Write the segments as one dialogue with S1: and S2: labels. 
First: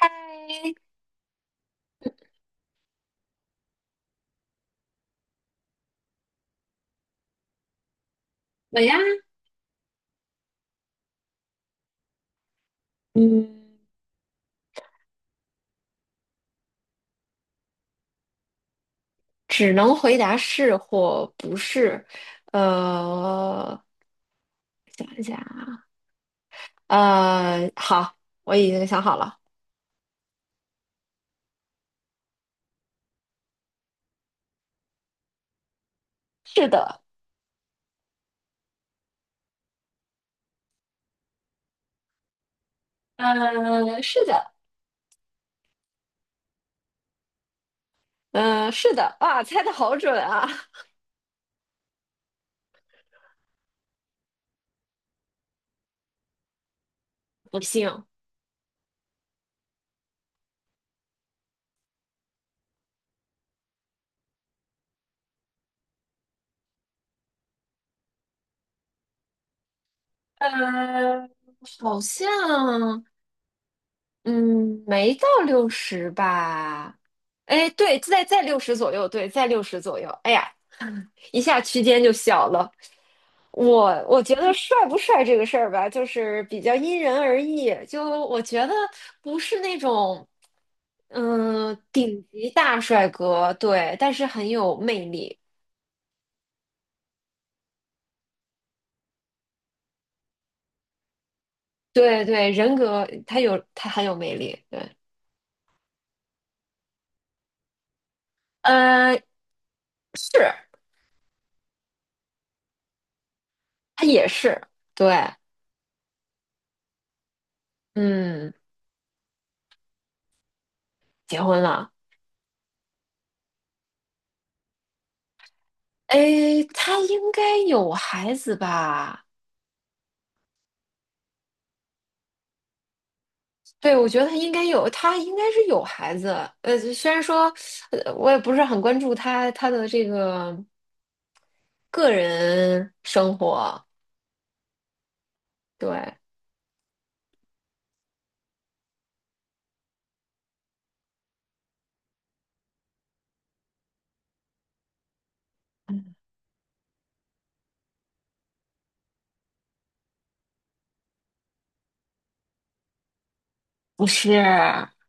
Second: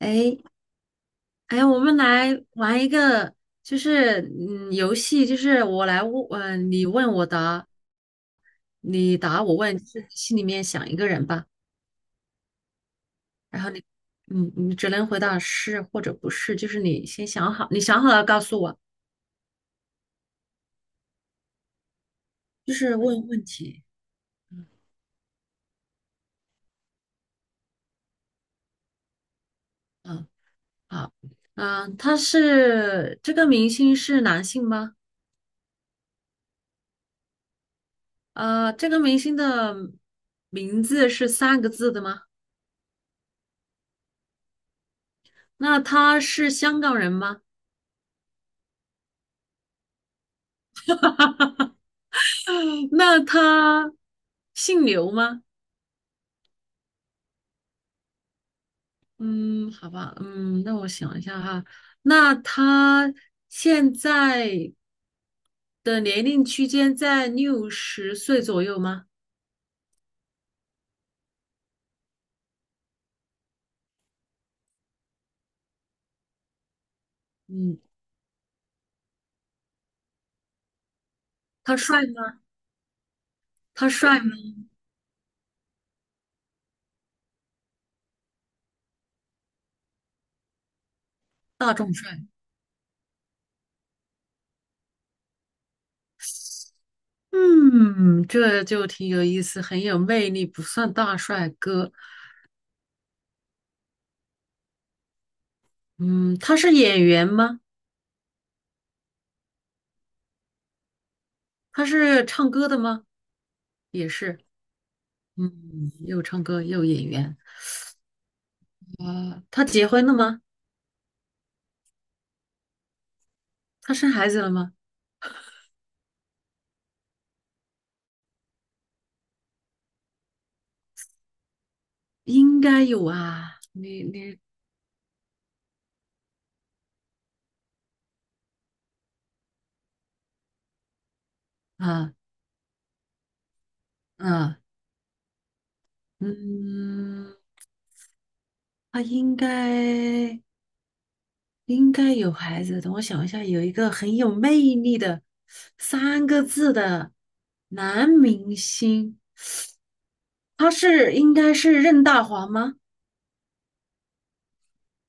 S1: 哎哎，我们来玩一个，就是游戏，就是我来问，嗯，你问我答，
S2: 我呀，
S1: 你答我问，就是心里面想一个人吧，然后
S2: 嗯，
S1: 你，你只能回答是或者不是，就是你先想好，你想好了告诉我，
S2: 只能回答是或不是。
S1: 就是问问
S2: 呃，
S1: 题。
S2: 想一下啊。好，我已经想好了。
S1: 嗯。好。嗯。这个明星是男性吗？
S2: 是的。
S1: 这个明星的名字是三个字的吗？
S2: 是的。
S1: 那他是香港人吗？
S2: 嗯、是的。哇，猜的好准啊！
S1: 那他姓刘吗？
S2: 不信。
S1: 嗯，好吧。嗯，那我想一下哈，那他现在的年龄区间在六十岁左右吗？
S2: 呃，好像，嗯，没到六十吧？哎，
S1: 嗯。
S2: 对，在六十左右，对，在六十左右。哎呀，一下
S1: 他
S2: 区间
S1: 帅
S2: 就
S1: 吗？
S2: 小了。
S1: 他
S2: 我
S1: 帅
S2: 我觉
S1: 吗？
S2: 得帅不帅这个事儿吧，就是比较因人而异。就我觉得不是那种，
S1: 大众帅。
S2: 顶级大帅哥，对，但是很有魅力。
S1: 嗯，这就挺有意思，很有魅力，不算大帅哥。
S2: 对对，人格他很有魅力。对。
S1: 嗯，他是演员吗？
S2: 呃，是。
S1: 他是唱歌的吗？
S2: 他
S1: 也
S2: 也
S1: 是。
S2: 是。对。
S1: 嗯，又唱歌又演员。
S2: 嗯，
S1: 啊、他结婚了吗？
S2: 结婚了。
S1: 他生孩子了吗？
S2: 哎，他应该有孩子吧？
S1: 应该有啊。
S2: 对，
S1: 你
S2: 我觉得他
S1: 你
S2: 应该有，他应该是有孩子。虽然说，我也不是很关注他的这个个
S1: 啊
S2: 人生活。
S1: 啊
S2: 对。
S1: 嗯，他应该有孩子。等我想一下，有一个很有魅力的三个字的男明星，应该是任大华吗？
S2: 不是，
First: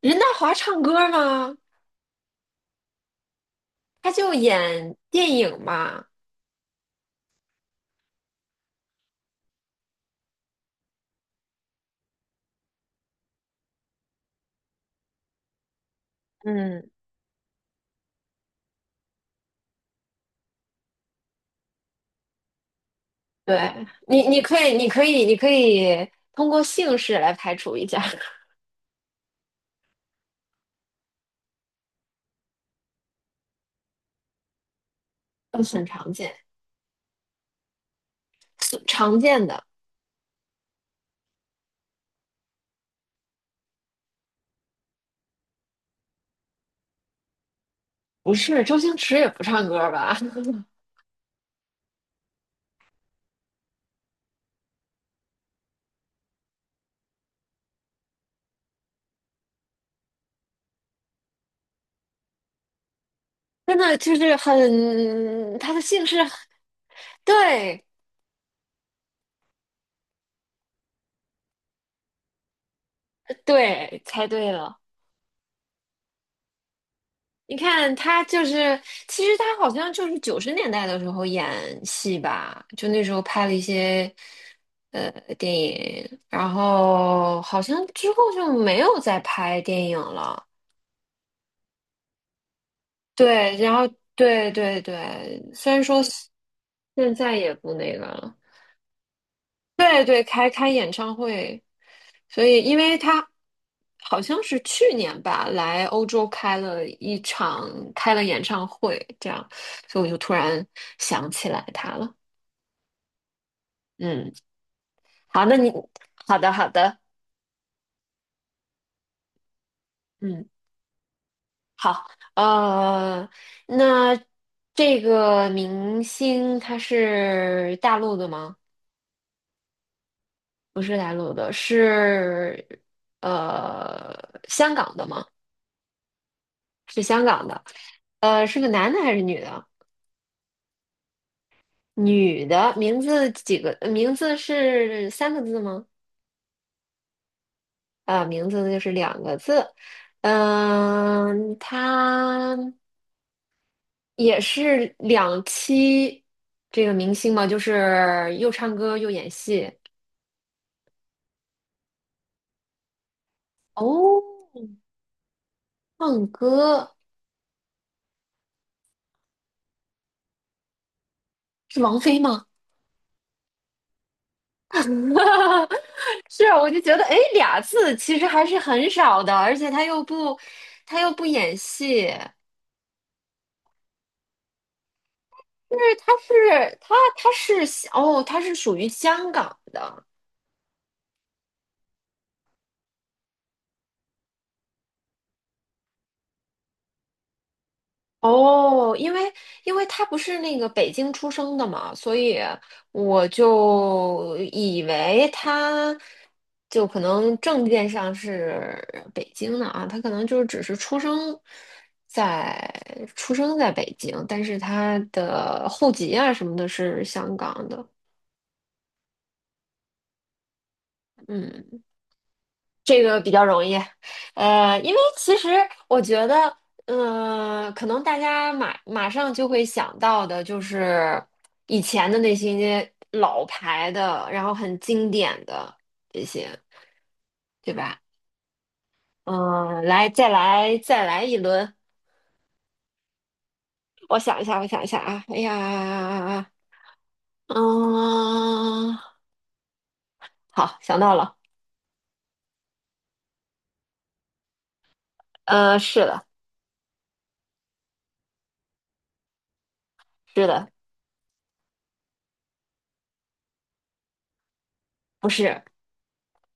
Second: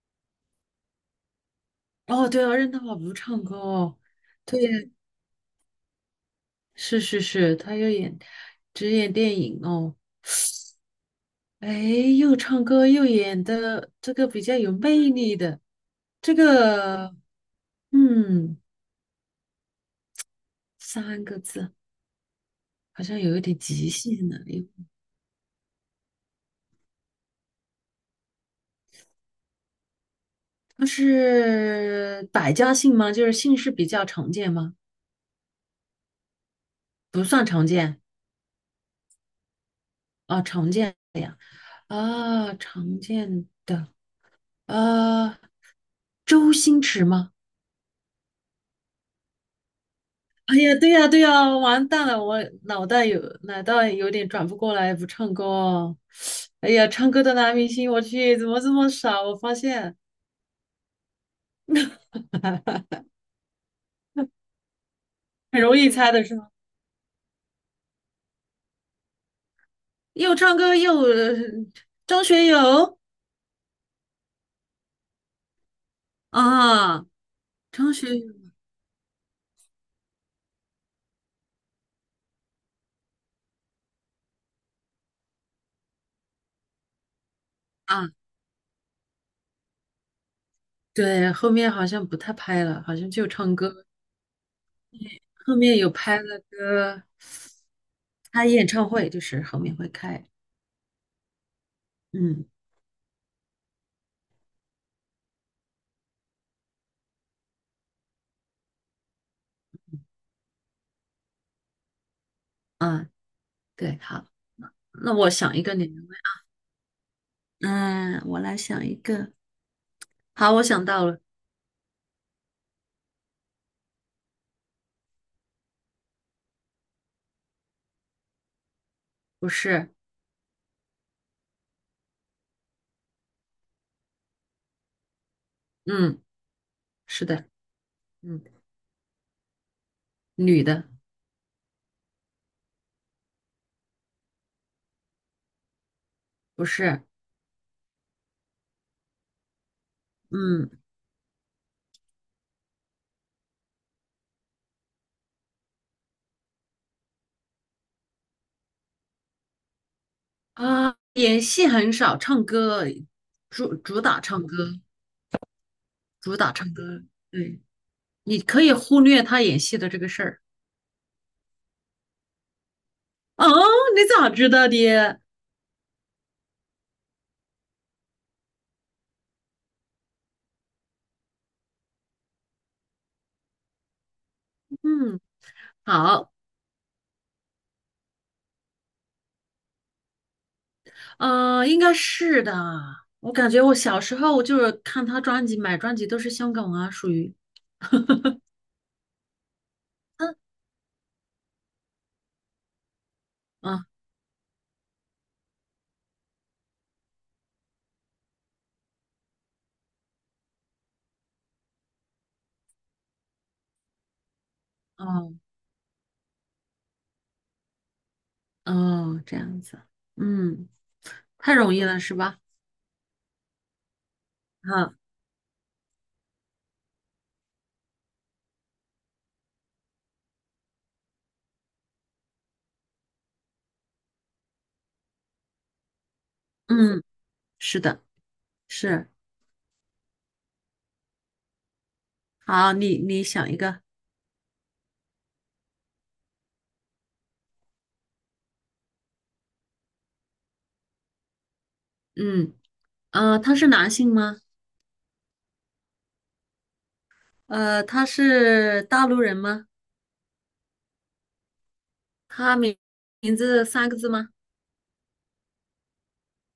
S2: 任达华唱歌吗？
S1: 哦，对啊，任大华不唱歌哦。
S2: 他就
S1: 对。
S2: 演电影嘛。
S1: 是是是，他又演只演电影哦。哎，又唱歌又演的这个比较有魅力的这
S2: 嗯，
S1: 个。嗯，三个字好像有一点
S2: 对，
S1: 极限
S2: 你，
S1: 呢。
S2: 你可以，你可以，你可以通过姓氏来排除一下。
S1: 它是百家姓吗？就是姓氏比较常见吗？
S2: 都很常见，
S1: 不算常见。
S2: 是常见的。
S1: 啊，常见的呀。啊，常见的。啊，周星驰吗？
S2: 不是，周星驰也不唱歌吧？
S1: 哎呀，对呀，对呀，完蛋了，我脑袋有点转不过来，不唱歌哦。哎呀，唱歌的男明星，我去，怎么这么少？我发现
S2: 真的就是很，
S1: 很
S2: 他
S1: 容
S2: 的
S1: 易
S2: 姓
S1: 猜
S2: 氏，
S1: 的是吗？
S2: 对。
S1: 又唱歌又张学友。
S2: 对，猜对了。
S1: 啊，
S2: 你
S1: 张
S2: 看
S1: 学
S2: 他
S1: 友
S2: 就是，其实他好像就是90年代的时候演戏吧，就那时候拍了一些呃电影，然后好像之
S1: 啊，
S2: 后就没有再拍电影了。
S1: 对，后面好像不太拍了，好像就唱
S2: 对，然
S1: 歌。
S2: 后对对对，
S1: 后
S2: 虽
S1: 面
S2: 然
S1: 有
S2: 说
S1: 拍了个
S2: 现在也不那个了。
S1: 开演唱会，就是后面会
S2: 对对，
S1: 开。
S2: 开演唱会，所
S1: 嗯。
S2: 以因为他好像是去年吧，来欧洲开了一场，开了演唱会，这样，所以我就突然想起来他了。
S1: 啊，对，好，
S2: 嗯，
S1: 那我
S2: 好。那
S1: 想一
S2: 你
S1: 个你来问。
S2: 好的好的。
S1: 嗯，我来想一个。
S2: 嗯，
S1: 好，我想到了。
S2: 好，呃，那这个明星他是大陆的吗？
S1: 不是。
S2: 不是大陆的，是呃香港的吗？
S1: 嗯。
S2: 是香
S1: 是
S2: 港
S1: 的。
S2: 的。
S1: 嗯。
S2: 是个男的还是女的？
S1: 女的。
S2: 女的，名字几个？名字是三个字吗？
S1: 不是。
S2: 啊、名字就是两个字。
S1: 嗯
S2: 他也是两栖这个明星嘛，就是又唱歌又演戏。
S1: 演戏很少，唱歌主打
S2: 哦，
S1: 唱歌，
S2: 唱
S1: 主打唱
S2: 歌
S1: 歌。对。你可以忽略他演戏的这个事儿。
S2: 是王菲吗？
S1: 哦，你咋知道 的？
S2: 是。啊，我就觉得，哎，俩字其实还是很少的，而且他又不演戏。
S1: 嗯。
S2: 就是
S1: 好。
S2: 它是属于香港的。
S1: 应该是的。我感觉我小时候就是看他专辑，买专辑都是香港啊，属于
S2: 哦，因为他不是那个北京出生的嘛，所以我
S1: 啊，
S2: 就以为他就可能证件上是北京的啊，他可能就是只是在出生在北京，但是他
S1: 哦
S2: 的户籍啊什么的是香港的。
S1: 哦，这样子。嗯，太容易
S2: 嗯。
S1: 了是吧？
S2: 这个比较容易，因
S1: 啊。
S2: 为其实我觉得，嗯、可能大家马上就会想到的就是以前的那些老牌的，然后很经典的这些，
S1: 嗯。
S2: 对
S1: 是
S2: 吧？
S1: 的。是。
S2: 嗯、来，再来一轮。
S1: 好，你想一个。
S2: 我想一下啊，哎呀，嗯、好，想到了。
S1: 嗯。他是男性吗？
S2: 是的。
S1: 他是大陆人吗？
S2: 是的。
S1: 他名名字三个字吗？
S2: 不是。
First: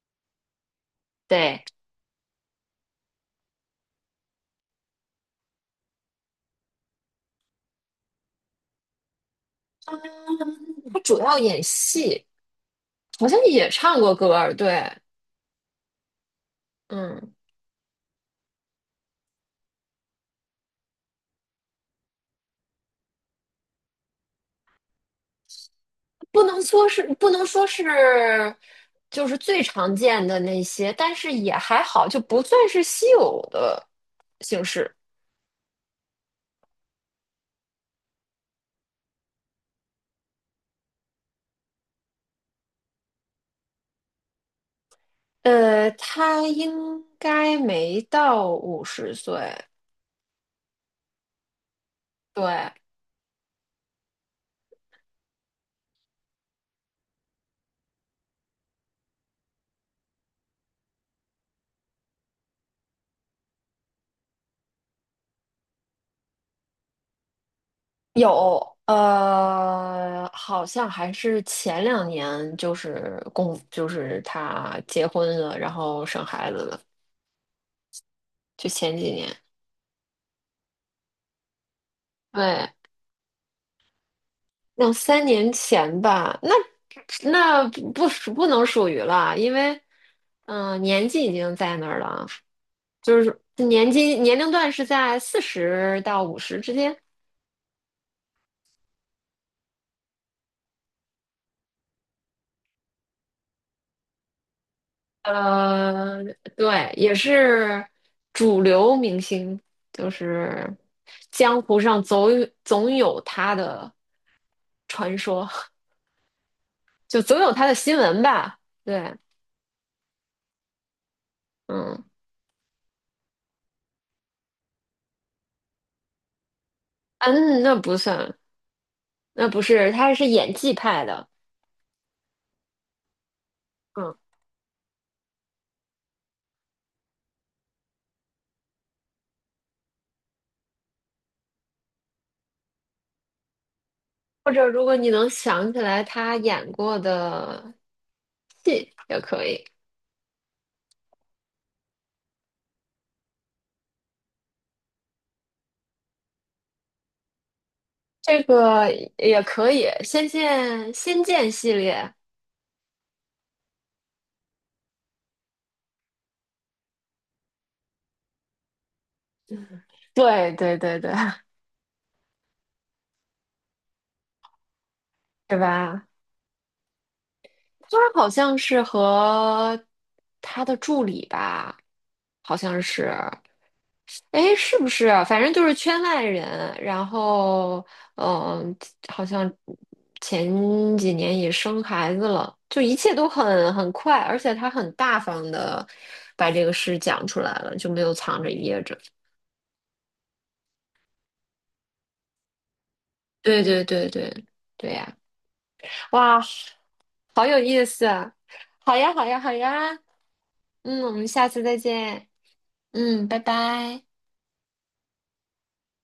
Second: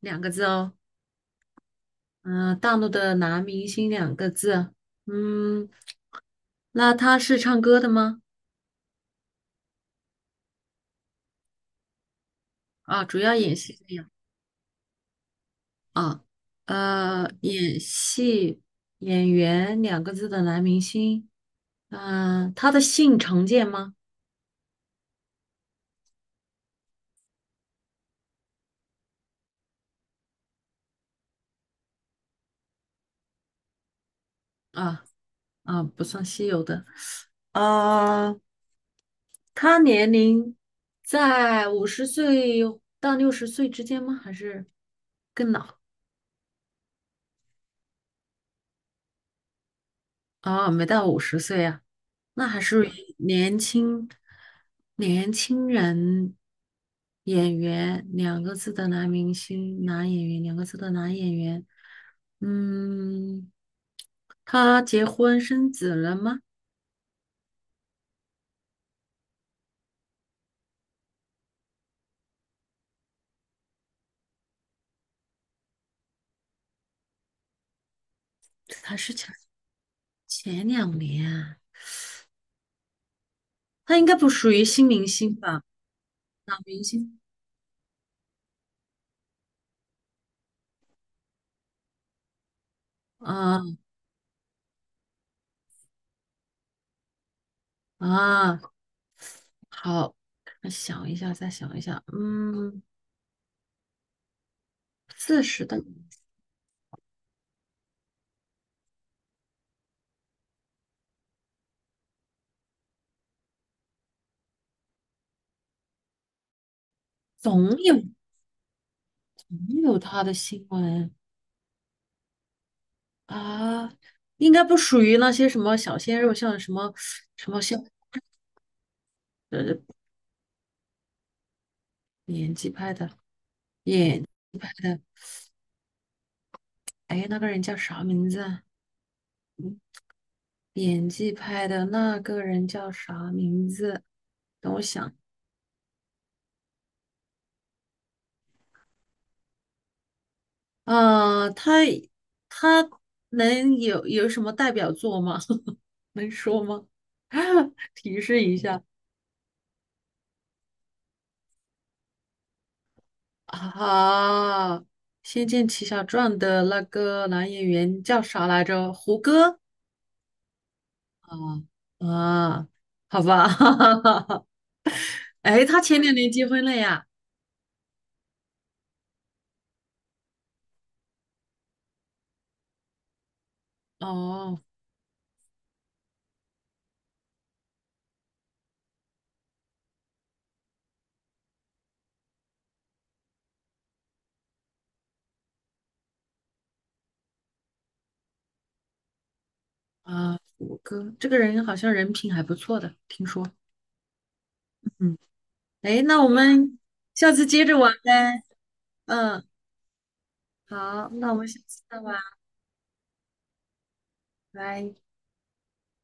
S1: 两个字哦。
S2: 对，
S1: 嗯、大陆的男明星两个字啊。嗯，那他是唱歌的吗？
S2: 他主要演戏。
S1: 啊，主
S2: 好
S1: 要
S2: 像
S1: 演
S2: 也
S1: 戏的
S2: 唱
S1: 呀。
S2: 过歌，对。
S1: 啊，
S2: 嗯，
S1: 演戏演员两个字的男明星。嗯、他的姓常见吗？
S2: 不能说是就是最常见的那些，但是也还好，就不算是稀有的姓氏。
S1: 啊啊，不算稀有的。啊，他年龄在五十岁到六十岁之间吗？还是更老？
S2: 他应该没到50岁。
S1: 啊，没到五十岁呀。那还
S2: 对。
S1: 是以年轻人演员两个字的男明星、男演员两个字的男演员。嗯，他结婚生子了吗？
S2: 有。好像还是前两年就是公就是他结婚了，然后生孩子了，就前
S1: 还
S2: 几
S1: 是
S2: 年。
S1: 前两年啊。
S2: 对。
S1: 他应该不属于新
S2: 两
S1: 明
S2: 三
S1: 星
S2: 年
S1: 吧？
S2: 前吧。那
S1: 老明星。
S2: 那不属不能属于了。因为年纪已经在那儿了，就是
S1: 啊
S2: 年龄段是在40到五十之间。
S1: 啊。好，我想一下，再想一下。嗯，40的
S2: 呃，对，也是主流明星，就是江湖上总有他的传说。就总有他的
S1: 总
S2: 新
S1: 有
S2: 闻吧。对。
S1: 总有他的新闻。
S2: 嗯
S1: 啊，应该不属于那些什么小鲜肉，像什么什么
S2: 嗯，那
S1: 像
S2: 不算，那不
S1: 呃
S2: 是，他是演技派的。
S1: 演技派的
S2: 嗯。
S1: 演技派的。哎，那个人叫啥名字啊？演技派的那个人叫啥名字？
S2: 或者
S1: 等我
S2: 如果你
S1: 想。
S2: 能想起来他演过的戏也可以，
S1: 啊，他能有什么代表作吗？能说吗？提
S2: 这
S1: 示一下。
S2: 个也可以，《仙剑》系列。
S1: 啊，《仙剑奇侠传》的那个男演员叫啥来着？胡歌。
S2: 对对对对。
S1: 哦。 啊，好吧，
S2: 对
S1: 哎，他前
S2: 吧？
S1: 两年结婚了呀？
S2: 他好像是和他的助理吧，好像是。哎，
S1: 哦。
S2: 是不是啊反正就是圈外人，然后嗯，好像前几年也生孩子了，就一切都很快，而且他很大方的把这个事讲出来了，就没有藏着掖着。
S1: 啊，我哥这个人好像人品还不错的，听说。
S2: 对对对对对呀。
S1: 嗯。哎，那我
S2: 哇，
S1: 们下
S2: 好
S1: 次
S2: 有
S1: 接着
S2: 意
S1: 玩
S2: 思啊！
S1: 呗。
S2: 好呀好呀
S1: 嗯，
S2: 好呀。嗯，
S1: 好，
S2: 我们
S1: 那我们
S2: 下
S1: 下
S2: 次再
S1: 次再玩。
S2: 见。嗯，拜拜。
S1: 拜。